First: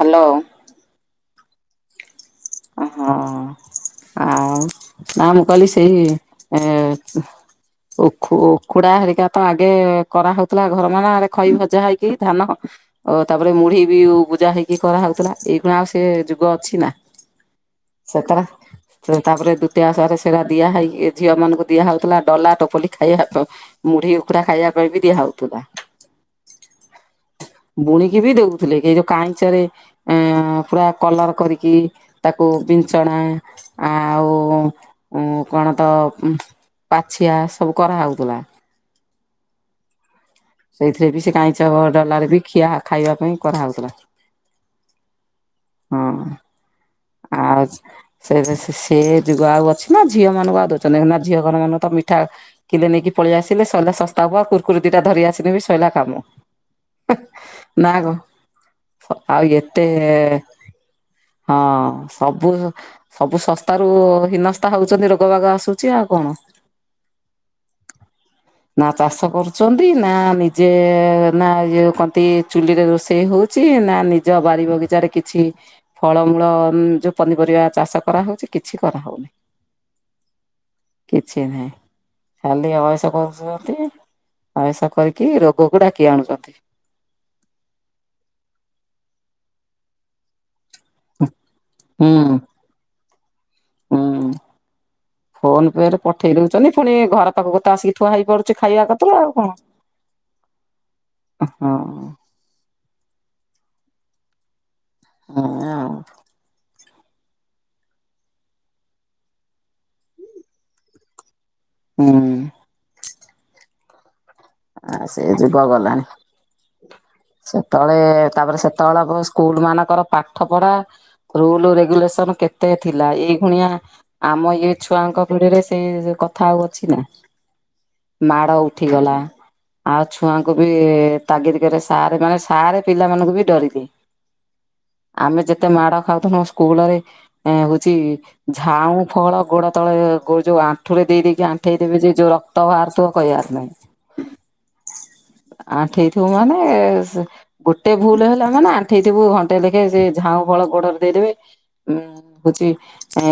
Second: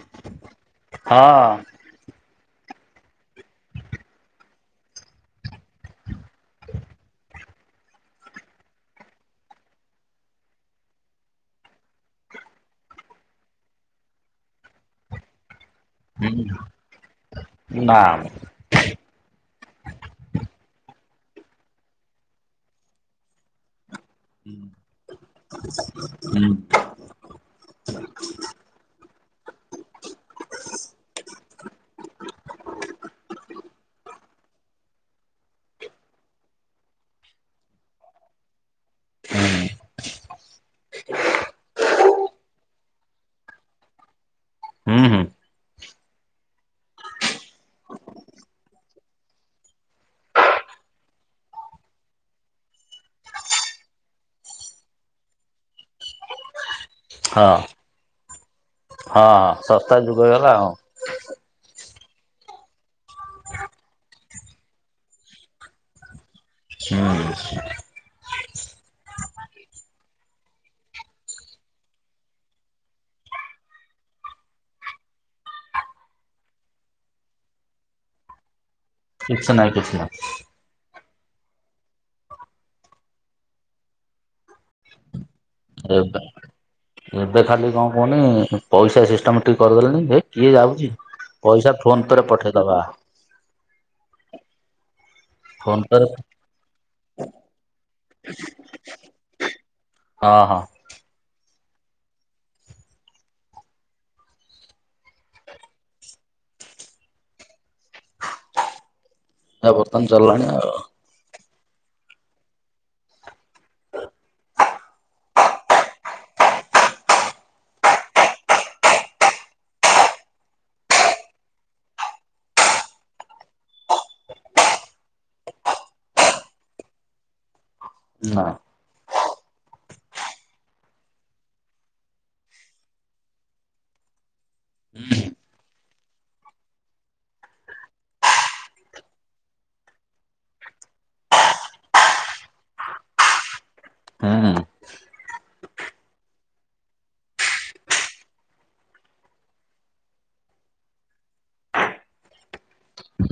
Hello.. ହଁ‌।। ଆ‌ ହଁ।। ଆଉ ନା ମୁଁ କଇଲି ସେଇ ଏ ଉଖୁ‌ ଉଖୁଡା ହେରିକା ପା ଆଗେ କରାହଉଥିଲା ଘର ଖଇ ଭଜା ଭଜା ହେଇକି ଧାନ ଓ ତାପରେ ମୁଢି ବି ଊବୁଜା ହେଇକି କରାହଉଥିଲା ଏଇଗୁଣା ଆଉ ସେ ଯୁଗ ଅଛି ନା‌। ନା [unintelligible] ସେ ତାପରେ ଦ୍ୱିତୀୟା ଆସରେ ସେରା ଦିଆ ହେଇକି ଝିଅମାନଙ୍କୁ ଦିଆ ହଉଥିଲା ଡଲା, ଟୋପଲି [unintelligible] ମୁଢି, ଉଖୁରା ଖାଇବା ପାଇଁ ବିି ଦିଆ ହଉଥିଲା। ହୁଁ ବୁଣିକି ବି ଦଉଥିଲେ ଏଇ ଯୋଉ କାହିଁଚରେ ଏଁ ପୁରା କଲର କରିକି ତାକୁ ବିଞ୍ଚଣା ଆଉ କଣ ତ ଉମ୍ ପାଛିଆ ସବୁ କରାହଉଥିଲା। ହୁଁ ସେଇଥିରେ ବି ସେ କାଇଁଚ ଡଲାରେ ବି ଖିଆ ଖାଇବା ପାଇଁ କରାହଉଥିଲା। ହୁଁ ହୁଁ।। ହଁ [unintelligible] ସେ ସେ ଯୁଗ ଆଉ ଅଛି ମା ଝିଅ ମାନଙ୍କୁ ଆଉ ଦଉଛନ୍ତି ନା ଝିଅ ଘର ମାନଙ୍କୁ ତ ମିଠା କିଲେ ନେଇକି ପଳେଇ ଆସିଲେ ସଇଲା ଶସ୍ତା ହବ ଆଉ କୁରକୁରିଟା ଧରି ଆସିଲେ ବି ସଇଲା କାମ। ହଁ।। ନା କଣ ହଁ ଆଉ ଏତେ? ଶସ୍ତା ଯୁଗ ହେଇଗଲା ଆଉ। ହଁ ସବୁ ମୁଁ ସବୁ ଶସ୍ତାରୁ ହୀନସ୍ତା ହଉଛନ୍ତି ରୋଗ ବାଗ ଆସୁଛି ଆଉ କଣ? [unintelligible] ନା ଚାଷ କରୁଛନ୍ତି ନା ନିଜେ ନା ଇ କନ୍ତି ଚୁଲିରେ ରୋଷେଇ ହଉଛି ନା ନିଜ ବାରି ବଗିଚାରେରେ କିଛି ଫଳମୂଳ ଯୋଉ ପନିପରିବା ଚାଷ କରାହେଉଛି। କିଛି କରାହେଉନି। କିଛି ନାହିଁ କିଛି ନାହିଁ କିଛି ନାହିଁ ଖାଲି ଅଏସ କରୁଛନ୍ତି ଅଏସ କରିକି ରୋ ରୋଗକୁ ଡାକି ଏବେ ଆଣୁଛନ୍ତି। ଏବେ ଖାଲି କଣ କୁହନି ପଇସା ସିଷ୍ଟମ୍ ଠିକ୍ କରିଦେଲେଣିି କିଏ ଯାଉଛି। ପଇସା ଫୋନ ହୁଁ ପେରେ ପଠେଇଦବା। ହୁଁ। ଫୋନ ପେରେ ପଠେଇ ଦଉଛନ୍ତି ପୁଣି ଘର ପାଖକୁ ତ ଆସିକି ଥୁଆ ହେଇପାରୁଛି ଖାଇବାପତ୍ର ଆଉ କଣ? ହଁ ହଁ। ଅ ହଁ। [unintelligible] ଆ ବର୍ତ୍ତମାନ ଚାଲିଲାଣି ଆଉ। ହୁଁ। [inaudible] ଆ ସେ ଯୁଗ ଗଲାଣି। ସେତେବେଳେ ତାପରେ ସେତେବେଳେ ସ୍କୁଲମାନଙ୍କର ପାଠ ପଢା। ରୁଲ ରେଗୁଲେସନ କେତେ ଥିଲା ଏଇ ଖୁଣିଆ ଆମ ଇଏ ଛୁଆଙ୍କ ପିଢିରେ ସେଇ କଥା ଆଉ ଅଛି ନା। ନା ମାଡ଼ ଉଠିଗଲା। ଆଉ ଛୁଆଙ୍କୁ ବି ତାଗିରି କରେ ସାରେ ମାନେ ସାରେ ପିଲାମାନଙ୍କୁ ବି ଡରିଲେ। ଆମେ ଯେତେ ମାଡ ଖାଉଥିଲୁ ସ୍କୁଲରେ, ହଉଚି ଝାଉଁ ଫଳ ଗୋଡ ତଳେ ଯୋଉ ଆଣ୍ଠୁରେ ଦେଇଦେଇକି ଆଣ୍ଠେଇ ଦେବେ ଯେ, ଯୋଉ ରକ୍ତ ବାହାରୁଥିବ, କହିବାର ନାହିଁ। ହୁଁ ହୁଁ। ଆଣ୍ଠେଇ ଥିବୁ ମାନେ ସେ ଗୋଟେ ଭୁଲ ହେଲା ମାନେ, ଆଣ୍ଠେଇଥିବୁ ଘଣ୍ଟେ ଲେଖେ, ସେ ଝାଉଁ ଫଳ ଗୋଡରେ ଦେଇଦେବେ, ଉଁ ହଉଚି ଏ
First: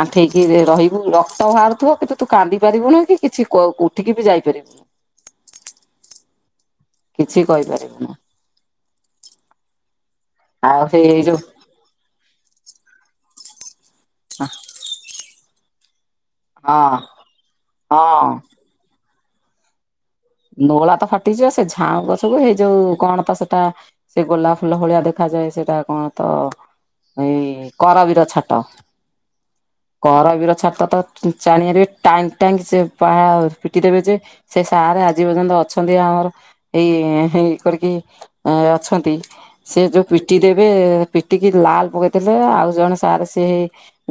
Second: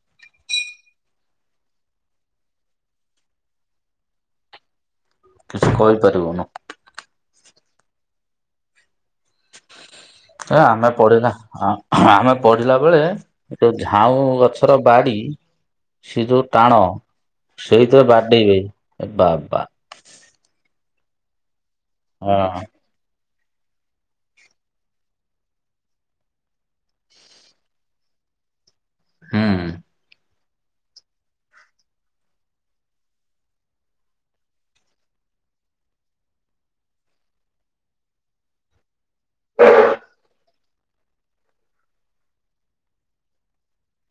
ଆଣ୍ଠେଇକି ରହିବୁ, ରକ୍ତ ବାହାରୁଥିବ କିନ୍ତୁ ତୁ କାନ୍ଦି ପାରିବୁନୁ କିଛି କ ଉଠିକିବି ଯାଇପାରିବୁ। କିଛି କହିପାରିବୁନୁ। କିଛି କହିପାରିବୁନୁ। ଏ ଆଉ ଆମେ ସେଇ ଏଇ ପଢିଲା, ଯୋଉ ଆମେ ପଢିଲା ବେଳେ ଯୋଉ ଝାଉଁ ଗଛର ବାଡି ସେ ଯୋଉ ଟାଣ, ହଁ ସେଇଥିରେ ହଁ ବାଡେଇବେ ବାବା। ନୋଳା ତ ଫାଟିଯିବ, ସେ ଝାଉଁ ଗଛକୁ ହେଇ ହଁ। ଯୋଉ କଣ ତ ସେଟା ସେ ଗୋଲାପ ଫୁଲ ଭଳିଆ ଦେଖାଯାଏ, ସେଇଟା କଣ ତ, ଏଇ କରବିର ଛାଟ। ହୁଁ କରବୀର ଛାଟ ତ ପିଚାନିଆରେ ଟାଇଁ ଟାଇଁ ସେ ପା ପିଟି ଦେବେ ଯେ, ସେ ସାରେ ଆ ଆଜି ପର୍ଯ୍ୟନ୍ତ ଅଛନ୍ତି ଆମର, ଏଇ ଇଏ କରିକି। ଅଛନ୍ତି, ସେ ଯୋଉ ପିଟି ଦେ ଏବେ ପିଟିକି ଲାଲ ପକେଇଥିଲେ, ଆଉ ଜଣେ ସାର୍ ସିଏ ହେଇ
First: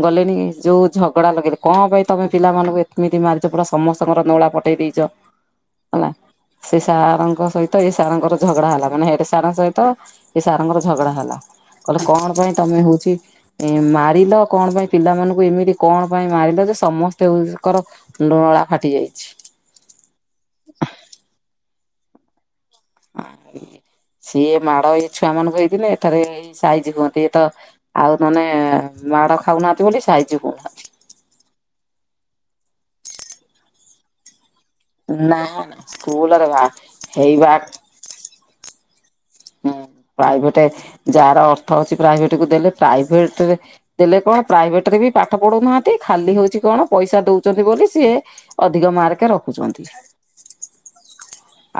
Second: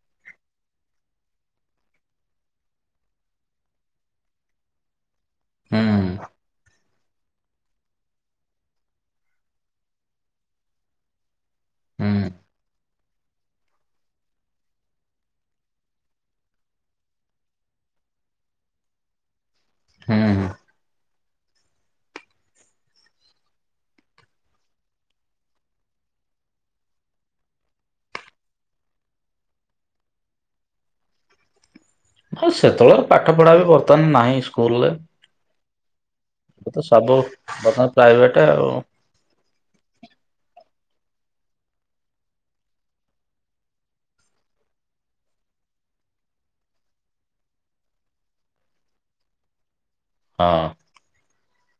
ଗଲେଣି, ଯୋଉ ଝଗଡ଼ା ଲଗେଇଲେ, କଣ ପାଇଁ ତମେ ପିଲାମାନଙ୍କୁ ଏମିତି ମାରିଚ, ପୁରା ସମସ୍ତଙ୍କର ନୋଳା ପଠେଇ ଦେଇଚ। ହୁଁ ହେଲା, ସେ ସାରଙ୍କ ସହିତ, ଏ ସାରଙ୍କର ଝଗଡ଼ା ହେଲା, ମାନେ ହେଡ୍ ସାରଙ୍କ ସହିତ ଏ ସାର ଙ୍କର ଝଗଡ଼ା ହେଲା। କଇଲେ ହୁଁ କଣ ପାଇଁ ତମେ ହଉଚି ଏ ମାରିଲ, କଣ ପାଇଁ ପିଲାମାନଙ୍କୁ ଏମିତି କଣ ପାଇଁ ମାରିଲ ଯେ ସମସ୍ତେଙ୍କର ନୋଳା ଫାଟି ଯାଇଛି। ହୁଁ ହୁଁ। [unintelligible] ଆ ସିଏ ମାଡ଼ ଏଇ ଛୁଆ ମାନଙ୍କୁ ହେଇଥିଲେ, ଏଠାରେ ଏଇ ସାଇଜ ହୁଅନ୍ତେ, ଇଏ ତ ଆଉ ନହେନେ ମାଡ଼ ଖାଉନାହାନ୍ତି ବୋଲି, ସାଇଜି ହଉନାହାନ୍ତି। ହଁ ସେତେବେଳର ପାଠ ପଢ଼ା ବି ବର୍ତ୍ତମାନ ନାହିଁ ସ୍କୁଲ ରେ। ନା ସ୍କୁଲରେ ବା, ହେଇବା ପ୍ରାଇଭେଟ୍ ଆଉ। ହୁଁ, ପ୍ରାଇଭେଟ୍, ଯାହାର ଅର୍ଥ ଅଛି, ପ୍ରାଇଭେଟ କୁ ଦେଲେ, ପ୍ରାଇଭେଟରେ ଦେଲେ କଣ, ପ୍ରାଇଭେଟ ରେ ବି ପାଠ ପଢ଼ଉନାହାନ୍ତି, ଖାଲି ହଉଛି କଣ ପଇସା ଦଉଚନ୍ତି ବୋଲି ସିଏ ଅଧିକ ମାର୍କେ ରଖୁଚନ୍ତି। ହଁ।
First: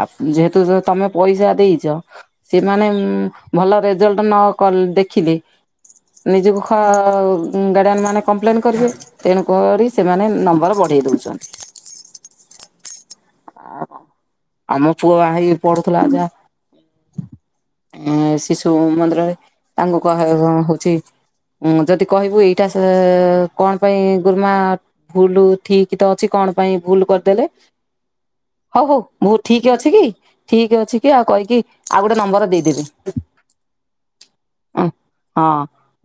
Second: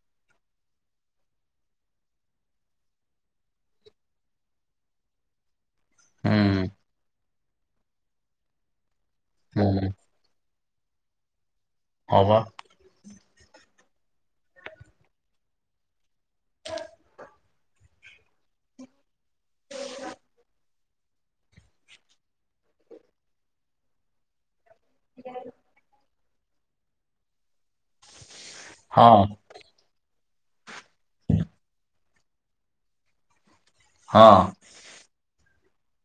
ଆ ଯେହେତୁ ତମେ ପଇସା ଦେଇଚ ସେମାନେ ଭଲ ରେଜଲ୍ଟ ନ କ ଦେଖିଲେ ନିଜକୁ ହୁଁ ଖ ଗାଡିଆନ୍ ମାନେ କମ୍ପ୍ଲେନ କରିବେ। ହୁଁ ତେଣୁକରି ସେମାନେ ନମ୍ବର ବଢ଼େଇ ଦଉଚନ୍ତି। ହଁ ପା। ଆ, ଆମ ପୁଅ ହେଇ ପଢୁଥିଲା ଯା ଏ ଶିଶୁ ମନ୍ଦିରରେ ତାଙ୍କୁ କ ହଉଚି ଉଁ, ଯଦି କହିବୁ, ଏଇଟା କଣ ପାଇଁ ଗୁରୁମା ଭୁଲ ଠିକ ତ ଅଛି, କଣ ପାଇଁ ଭୁଲ କରିଦେଲେ, ହଉ ହଉ ହଁ ଭୁ ଠିକ ଅଛି କି ଠିକ ଅଛି କି ଆଉ କହିକି ଆଉ ଗୋଟେ ନମ୍ବର ଦେଇଦେବି। ହଁ। ଓ ହଁ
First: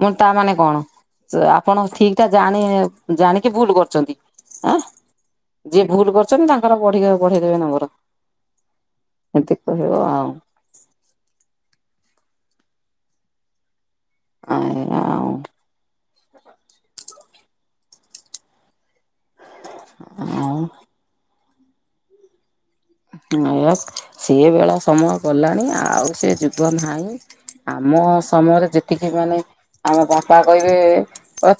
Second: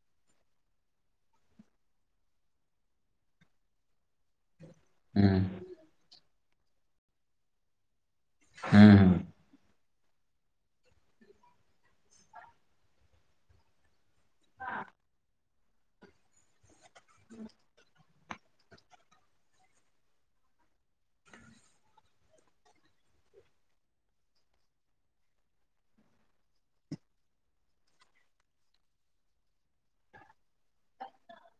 ମୁଁ ତା ମାନେ କଣ? ତ ଆପଣ ଠିକ ଟା ଜାଣି ଜାଣିକି ଭୁଲ କରୁଛନ୍ତି। ଆଁ ହୁଁ ଯିଏ ଭୁଲ କରଛନ୍ତି ତାଙ୍କର ବଢ଼ ବଢ଼େଇ ଦେବେ ନମ୍ବର। ହୁଁ। ଏମିତି କହିବ ଆଉ ଆ [unintelligible] ହଁ [unintelligible] ନାୟକ ସ ବେଳା ସମୟ ଗଲାଣି ଆଉ ସେ ଯୁଗ ନାହିଁ। ଆମ ସମୟରେ ଯେତିକି ମାନେ ଆମ ବାପା କହିବେ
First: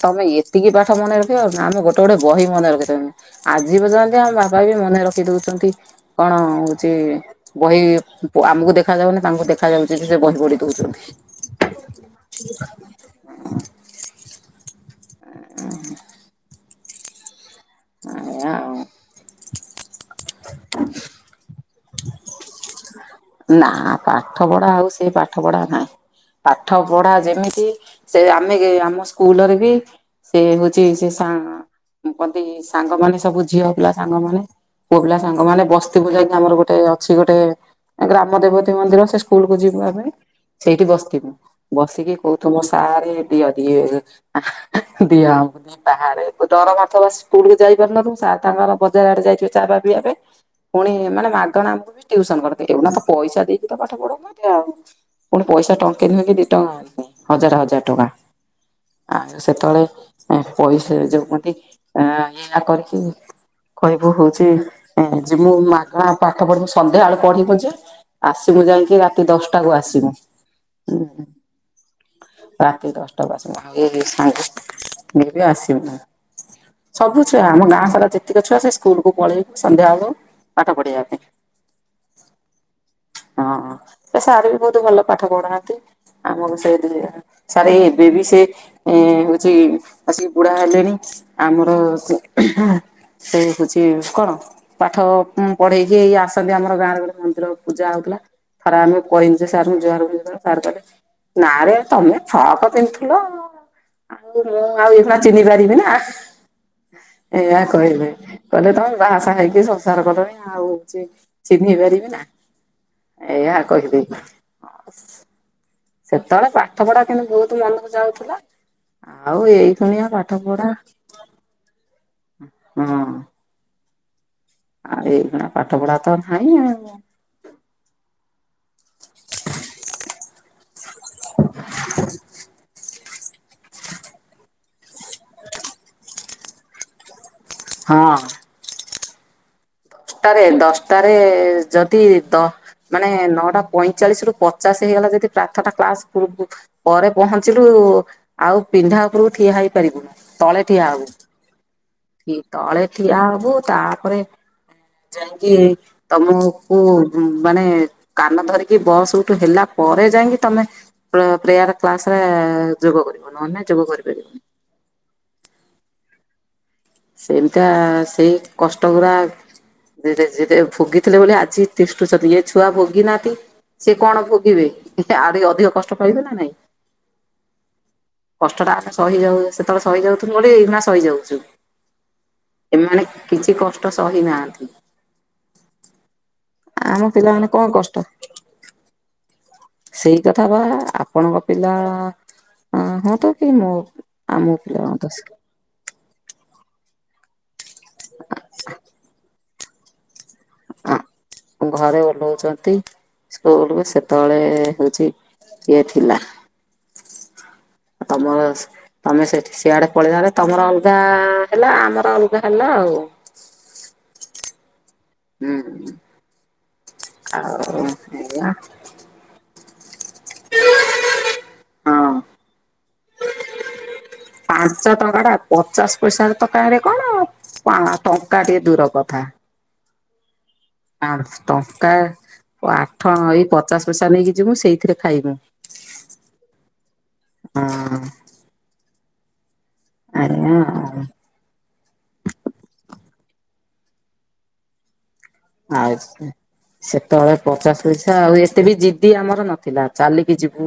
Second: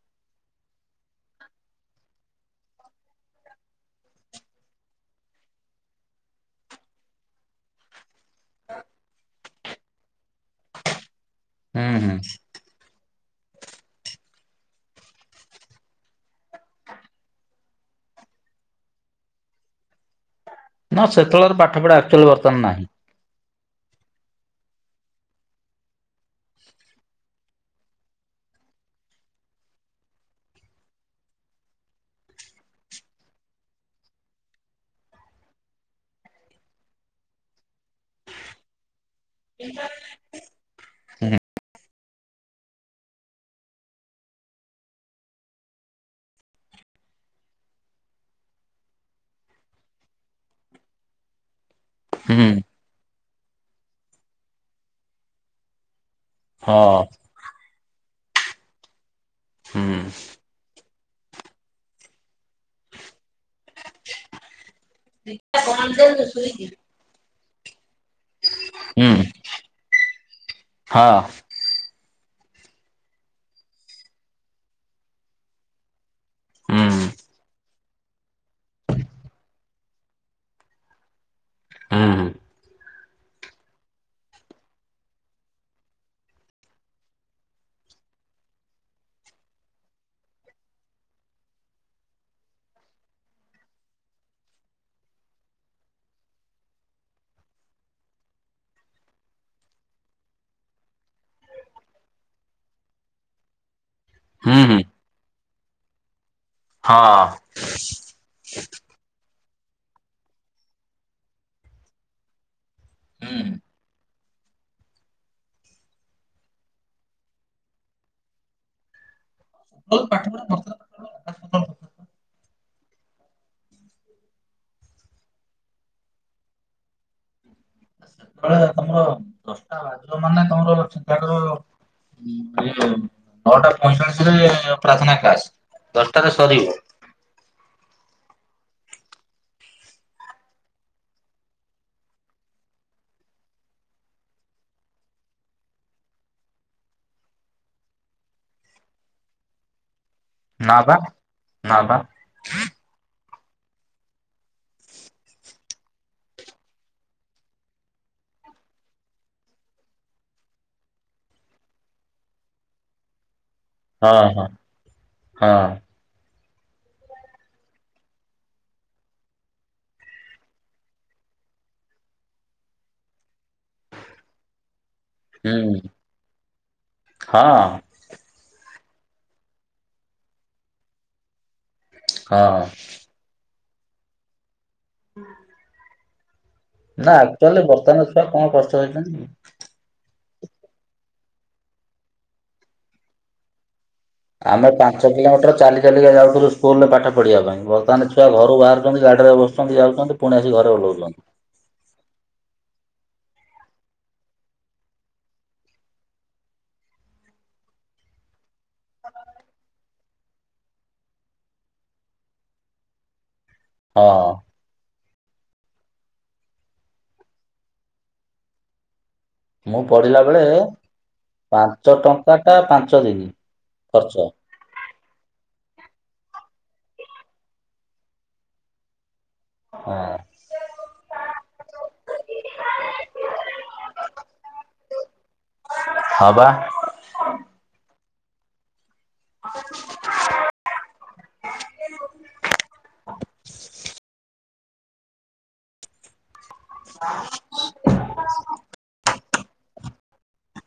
ତମେ ଏତିକି ପାଠ ମନେ ରଖିବ ଆଉ ଆମେ ଗୋଟେ ଗୋଟେ ବହି ମନେ ରଖିଦବୁଁ। ଆଜି ପର୍ଯ୍ୟନ୍ତି ଆମ ବାପା ବି ମନେ ରଖି ଦଉଛନ୍ତି। କଣ ହଉଛି ବହି ଆମକୁ ଦେଖା ଯାଉନି ତାଙ୍କୁ ଦେଖ ଖାଇ ଯାଉଛନ୍ତି ସେ ବହି ବଢ଼ି ଦେଉଛନ୍ତି। ହୁଁ ହୁଁ। ଆଇଁ ଆଉଁ। ନା ସେତବେଳର ପାଠ ପଢା ଆକ୍ଚୁଆଲି ବର୍ତ୍ତମାନ ନାହିଁ। ନା ପାଠ ପଢ଼ା ଆଉ ସେ ପାଠ ପଢ଼ା ନାହିଁ। ପାଠ ପଢ଼ା ଯେମିତି ସେ ଆମେ ଆମ ସ୍କୁଲରେ ବି। ସେ ହଉଛି ସେ ସା କତି ସାଙ୍ଗମାନେ ସବୁ ଝିଅ ପିଲା ସାଙ୍ଗମାନେ ପୁଅ ପିଲା ସାଙ୍ଗମାନେ ବସ୍ତିିବୁ ଯାଇଁ ଆମର ଗୋଟେ ଅଛି ଗୋଟେ ଗ୍ରାମ ଦେବତୀ ମନ୍ଦିର ସେ ସ୍କୁଲକୁୁ ଯିବୁ ଆମେ ସେଇଠି ବସିଥିବୁ। ହୁଁ ବସିକି କହୁଥୁ ସାରେ ଦିଅ ଦିଏ ଦିଅ ଆମକୁ ବାହାରେ ଡରମାଡ଼ୁ ଥିବ ସ୍କୁଲ କୁ ଯାଇପାରୁନୁ ଥିବୁ ସାର ତାଙ୍କର ବଜାର ଆଡେ ଯାଇଥିବ ଚା ଫା ପିଇବା ପାଇଁ। ପୁଣି ଏମାନେ ମାଗଣା ଅମକୁବି। ଟ୍ୟୁସନ ହୁଁ କରିପାରିବୁ ନା ତ ପଇସା ଦେଇକି ତ ପାଠ ପଢ ଉ ନାହିଁନ୍ତି। ଆଉ ପୁଣି ପଇସା ଟଙ୍କେ ନୁହେଁ କି ଦି ଟା ହଁ ନୁହେଁ ହଜାର ହଜାର ଟଙ୍କା ଆଉ ସେତେବେଳେ ହୁଁ ପଇସା ସେ ଯୋଉନ୍ତି ଆ ଇଆ କରିକି କହିବୁ ହଉଛି ଯେ ମୁଁ ମାଗଣା ପାଠ ପଢିବି ସନ୍ଧ୍ୟାବେଳୁ ପଢିବୁ ଯେ ଆସିବୁ ଯାଇକି ହୁଁ ରାତି ଦଶଟା କୁ ଆସିବୁ। ହଁ ରାତି ଦଶଟା ବାସିଲ ଏଇ ସାଙ୍ଗେ ଯିବି ଆସିବି ନା ହୁଁ [unintelligible] ସବୁଛୁଆ ଆମ ଗାଁ ସାରା ଯେ ତିକ ଛୁଆ ସେ ସ୍କୁଲକୁ ପଳେଇ ସନ୍ଧ୍ୟା ହବ ପାଠ ପଢିବା ପାଇଁ। ହୁଁ ହୁଁ। ହଁ ସେ ସାର୍ ବି ବହୁତ ଭଲ ପାଠ ପଢ଼ାନ୍ତି ଆମକୁ ସେଇ ଦୁଇ ସାରେ ଏବେ ବି ସେ ଏ ହଉଛି ଆସିକି ବୁଢା ହେଲେଣି ଆମର ସେ ଉହଁ ସେଇ ହଉଛି କଣ ପାଠ ପଢେଇକି ଏଇ ଆସନ୍ତି ଆମର ଗାଁରେ ଗ ମନ୍ଦିର ପୂଜା ହଉଥିଲା ଥରେ ଆମେ କହିନି ଯେ ସାର ଯୁହାର ସାର୍ କଲେ ନା ରେ ତମେ ଫ୍ରକ ପିନ୍ଧୁଥିଲ। ଆଉ ହୁଁ ମୁଁ ହୁଁ ଆଉ ଏବେ ଚିହ୍ନି ପାରିବି ନା ହଁ ଏଇଆ କହିବେ। କହିଲେ ତମେ ବାହା ସାହା ହେଇକି ସଂସାର କଲଣି ଆଉ ଚି ଚିହ୍ନି ପାରିବି ନା। ହୁଁ ଏଇଆ କହିଦି ହଁ। ସେତେବେଳେ ପାଠ ପଢା କିନ୍ତୁ ବହୁତ ମନକୁ ଯାଉଥିଲା। ଆଉ ଏଇ ଖଣିଆ ସେତେବେଳେ ପାଠ ପଢା ବର୍ତ୍ତମାନ ପାଠ ପଢା ହଁ। ଆଉ ଏଇ ଖଣିଆ ପାଠ ପଢା ତ ନାଇଁ ଆଉ। ଯେତେବେଳେ ତମର ଦଶଟା ବାଜିବ ମାନେ ତମର [unintelligible] ନ୍ ତାଙ୍କର ଇଏ ନଅଟା ପଇଁଚାଳିଶି ରେ ପ୍ରାର୍ଥନା କ୍ଲାସ ଦଶଟାରେ ସରିବ। ହଁ। ଦଶଟାରେ ଦଶଟାରେ ଯଦି ଦ ମାନେ ନଅଟା ପଇଁଚାଳିଶି ରୁ ପଚାଶ ହେଇଗଲା ଯଦି ପ୍ରାଥନା କ୍ଲାସ ପୁର୍ବୁ ପରେ ପହଞ୍ଚିଲୁ ଆଉ ପିଣ୍ଡା ଉପରୁକୁ ଠିଆ ହେଇ ପାରିବୁନୁ ତଳେ ନା ଠିଆ ବା ହବୁ ନା ବା। ତଳେ ଠିଆ ହବୁ ତାପରେ ଯାଇଁକି ତମକୁ ମାନେ କାନ ଧରିକି ବସ୍ ଉଠୁ ହେଲା ପରେ ଯାଇକି ତମେ ପ୍ରେୟାର କ୍ଲାସ ରେ ଯୋଗ କରିବ ନହେଲେ ନାହିଁ। ହଁ ହଁ ହଁ। ସେମିତି ଆ ସେଇ କଷ୍ଟ ଗୁରା ଧୀରେ ଧୀରେ ଭୋଗିଥିଲେ ବୋଲି ଆଜି ତିଷ୍ଠୁଛନ୍ତି ଏ ଛୁଆ ଭୋଗି ନାହାନ୍ତି ସେ କଣ ଭୋଗିବେ ଆରି ହୁଁ ଅଧିକ କଷ୍ଟ ପାଇବେ ନା ନାଇଁ। ହଁ କଷ୍ଟଟା ଆମେ ସହିଯାଉ ସେତେବେଳେ ସହିଯାଉଥୁଲୁ ବୋଲି ଏଇ ଭଳିଆ ସହିଯାଉଚୁ। ହଁ। ମାନେ କିଛି କଷ୍ଟ ସହି ନାହାନ୍ତି। ହଁ। ଆମ ନା ପିଲାମାନେ ଆକ୍ଚୁଆଲ କଣ କଷ୍ଟ ବର୍ତ୍ତମାନଛୁଆ କଣ କଷ୍ଟ ସହୁଛନ୍ତିକି? ସେଇ କଥା ବା ଆପଣଙ୍କ ପିଲା ହୁଅନ୍ତୁ କି ମୋ ଆମ ଆମେ ପିଲା ହୁଅନ୍ତୁ ପାଞ୍ଚ କିଲୋମିଟର ଚାଲି ଚାଲି ଚାଲିକା ଯାଉଥିଲୁ ସ୍କୁଲୁରେ ପାଠ ପଢ଼ିବା ପାଇଁ ବର୍ତ୍ତମାନେ ଛୁଆ ଘରୁ ବାହାରୁଚନ୍ତି ଗାଡ଼ିରେ ବସୁଛନ୍ତି ଯାଉଛନ୍ତି। ପୁଣି ଆସିି ଘରେ ଆଁ ଓହ୍ଲଉଚନ୍ତି। ଘରେ ଓହ୍ଲୋଉଛନ୍ତି ସ୍କୁଲୁରୁ ସେତେବେଳେ ହଉଛି ଇଏ ଥିଲା। ଆମରସ ତମେ ସେଠି ସିଆଡେ ପଳେଇଲ ମାନେ ତମର ଅଲଗା ହେଲା ଆମର ଅଲଗା ହେଲା ଆଉ। ହଁ। ହୁଁ ଆଉ ଏଇଆ। ମୁଁ ପଢିଲା ବେଳେ ପାଞ୍ଚ ହଁ। ଟଙ୍କା ଟା ପାଞ୍ଚ ଦିନି ଖର୍ଚ୍ଚ। ପାଞ୍ଚ ଟଙ୍କା ଟା ପଚାଶ ପଇସା ରେ ତ କାଇଁରେ କଣ ପା ଟଙ୍କା ଟିଏ ଦୂର କଥା। ହଁ। ଆନସ ଟଙ୍କା ଓ ଆଠ ପଚାଶ ପଇସା ନେଇକି ଯିବୁ ସେଇଥିରେ ଖାଇବୁ। ହଁବା। ଉଁ। ଆପ [unintelligible] ଆରେଆ ହ [unintelligible] ଆଉ ସେତେବେଳେ ପଚାଶ ପଇସା ଆଉ ଏତେ ବି ଜିଦି ଆମର ନଥିଲା ଚାଲିକି ଯିବୁ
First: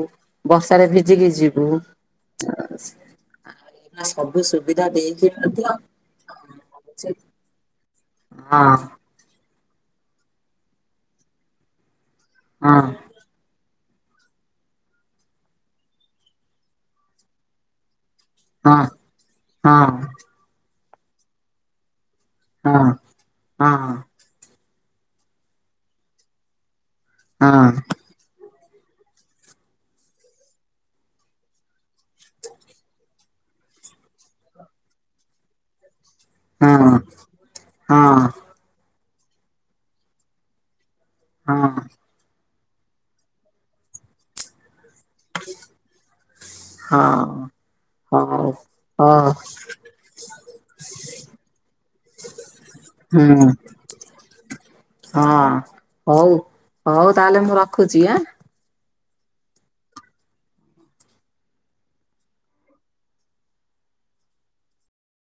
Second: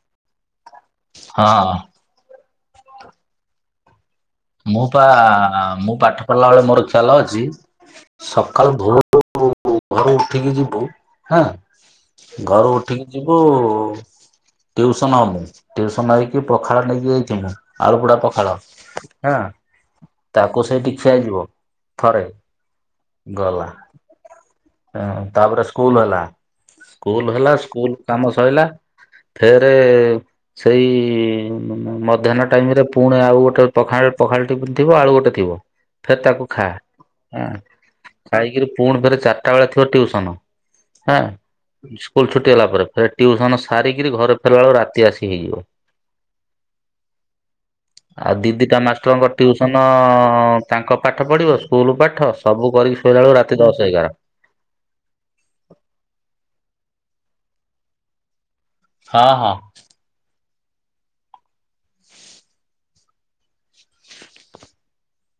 ବର୍ଷାରେ ଭିଜିକି ଯିବୁ। ହଁ ହ ମୁଁ ପା ମୁଁ ପାଠ ପଢିଲା ବେଳେ ମୋର ଚାଲ ଅଛି ସକାଳୁ ହଁ ଭୋ ଭୋରୁ ଘରୁ ଉଠିକି ଯିବୁ ହାଁ ଘରୁ ହଁ। ଉଠିକି ଯିବୁ ଟିଉସନ ହେବ ଟିଉସନ୍ ହେଇକି ପଖାଳ ନେଇକି ଯାଇଥିମୁ ଆଳୁ ପୁଡ଼ା ପଖାଳ। ହଁ ହଁ ତାକୁ ସେଇଠି ଖିଆଯିବ ଥରେ ହଁ ଗଲା ହଁ ତାପରେ ସ୍କୁଲ ହେଲା, ସ୍କୁଲ ହଁ ହେଲା ସ୍କୁଲ କାମ ସରିଲା। ଫେରେ ସେଇ ମଧ୍ୟାହ୍ନ ଟାଇମ ରେ ପୁଣି ଆଉ ଗୋଟେ ପଖାଳ ପଖାଳଟି ଥିବ ଆଳୁ ଗୋଟେ ଥିବ। ଫେର ତାକୁ ଖା ହଁ ହଁ। ହଁ ଖାଇକିରି ପୁଣି ଫେରେ ଚାରିଟା ବେଳେ ଥିବ ଟିଉସନ। ହଁ ସ୍କୁଲ ଛୁଟି ହେଲା ପରେ ଫେର ଟିଉସନ ସାରିକିରି ଘରେ ଫେରିବା ବେଳକୁ ରାତି ଆସିକି ତି ହେଇଯିବ। [unintelligible] ହଁ [unintelligible] ଆଉ ଦିଦିଟା ହ ମାଷ୍ଟରଙ୍କ ଟିଉସନ ତାଙ୍କ ପାଠ ପଢ଼ିବ, ସ୍କୁଲ ପାଠ ସବୁ କରିକି ଶୋଇଲା ବେଳକୁ ହୁଁ ରାତି ଦଶ ଏଗାର। ହଁ ହଉ ହଉ ତାହେଲେ ମୁଁ ରଖୁଛି ଆଁ। ହଁ ହଁ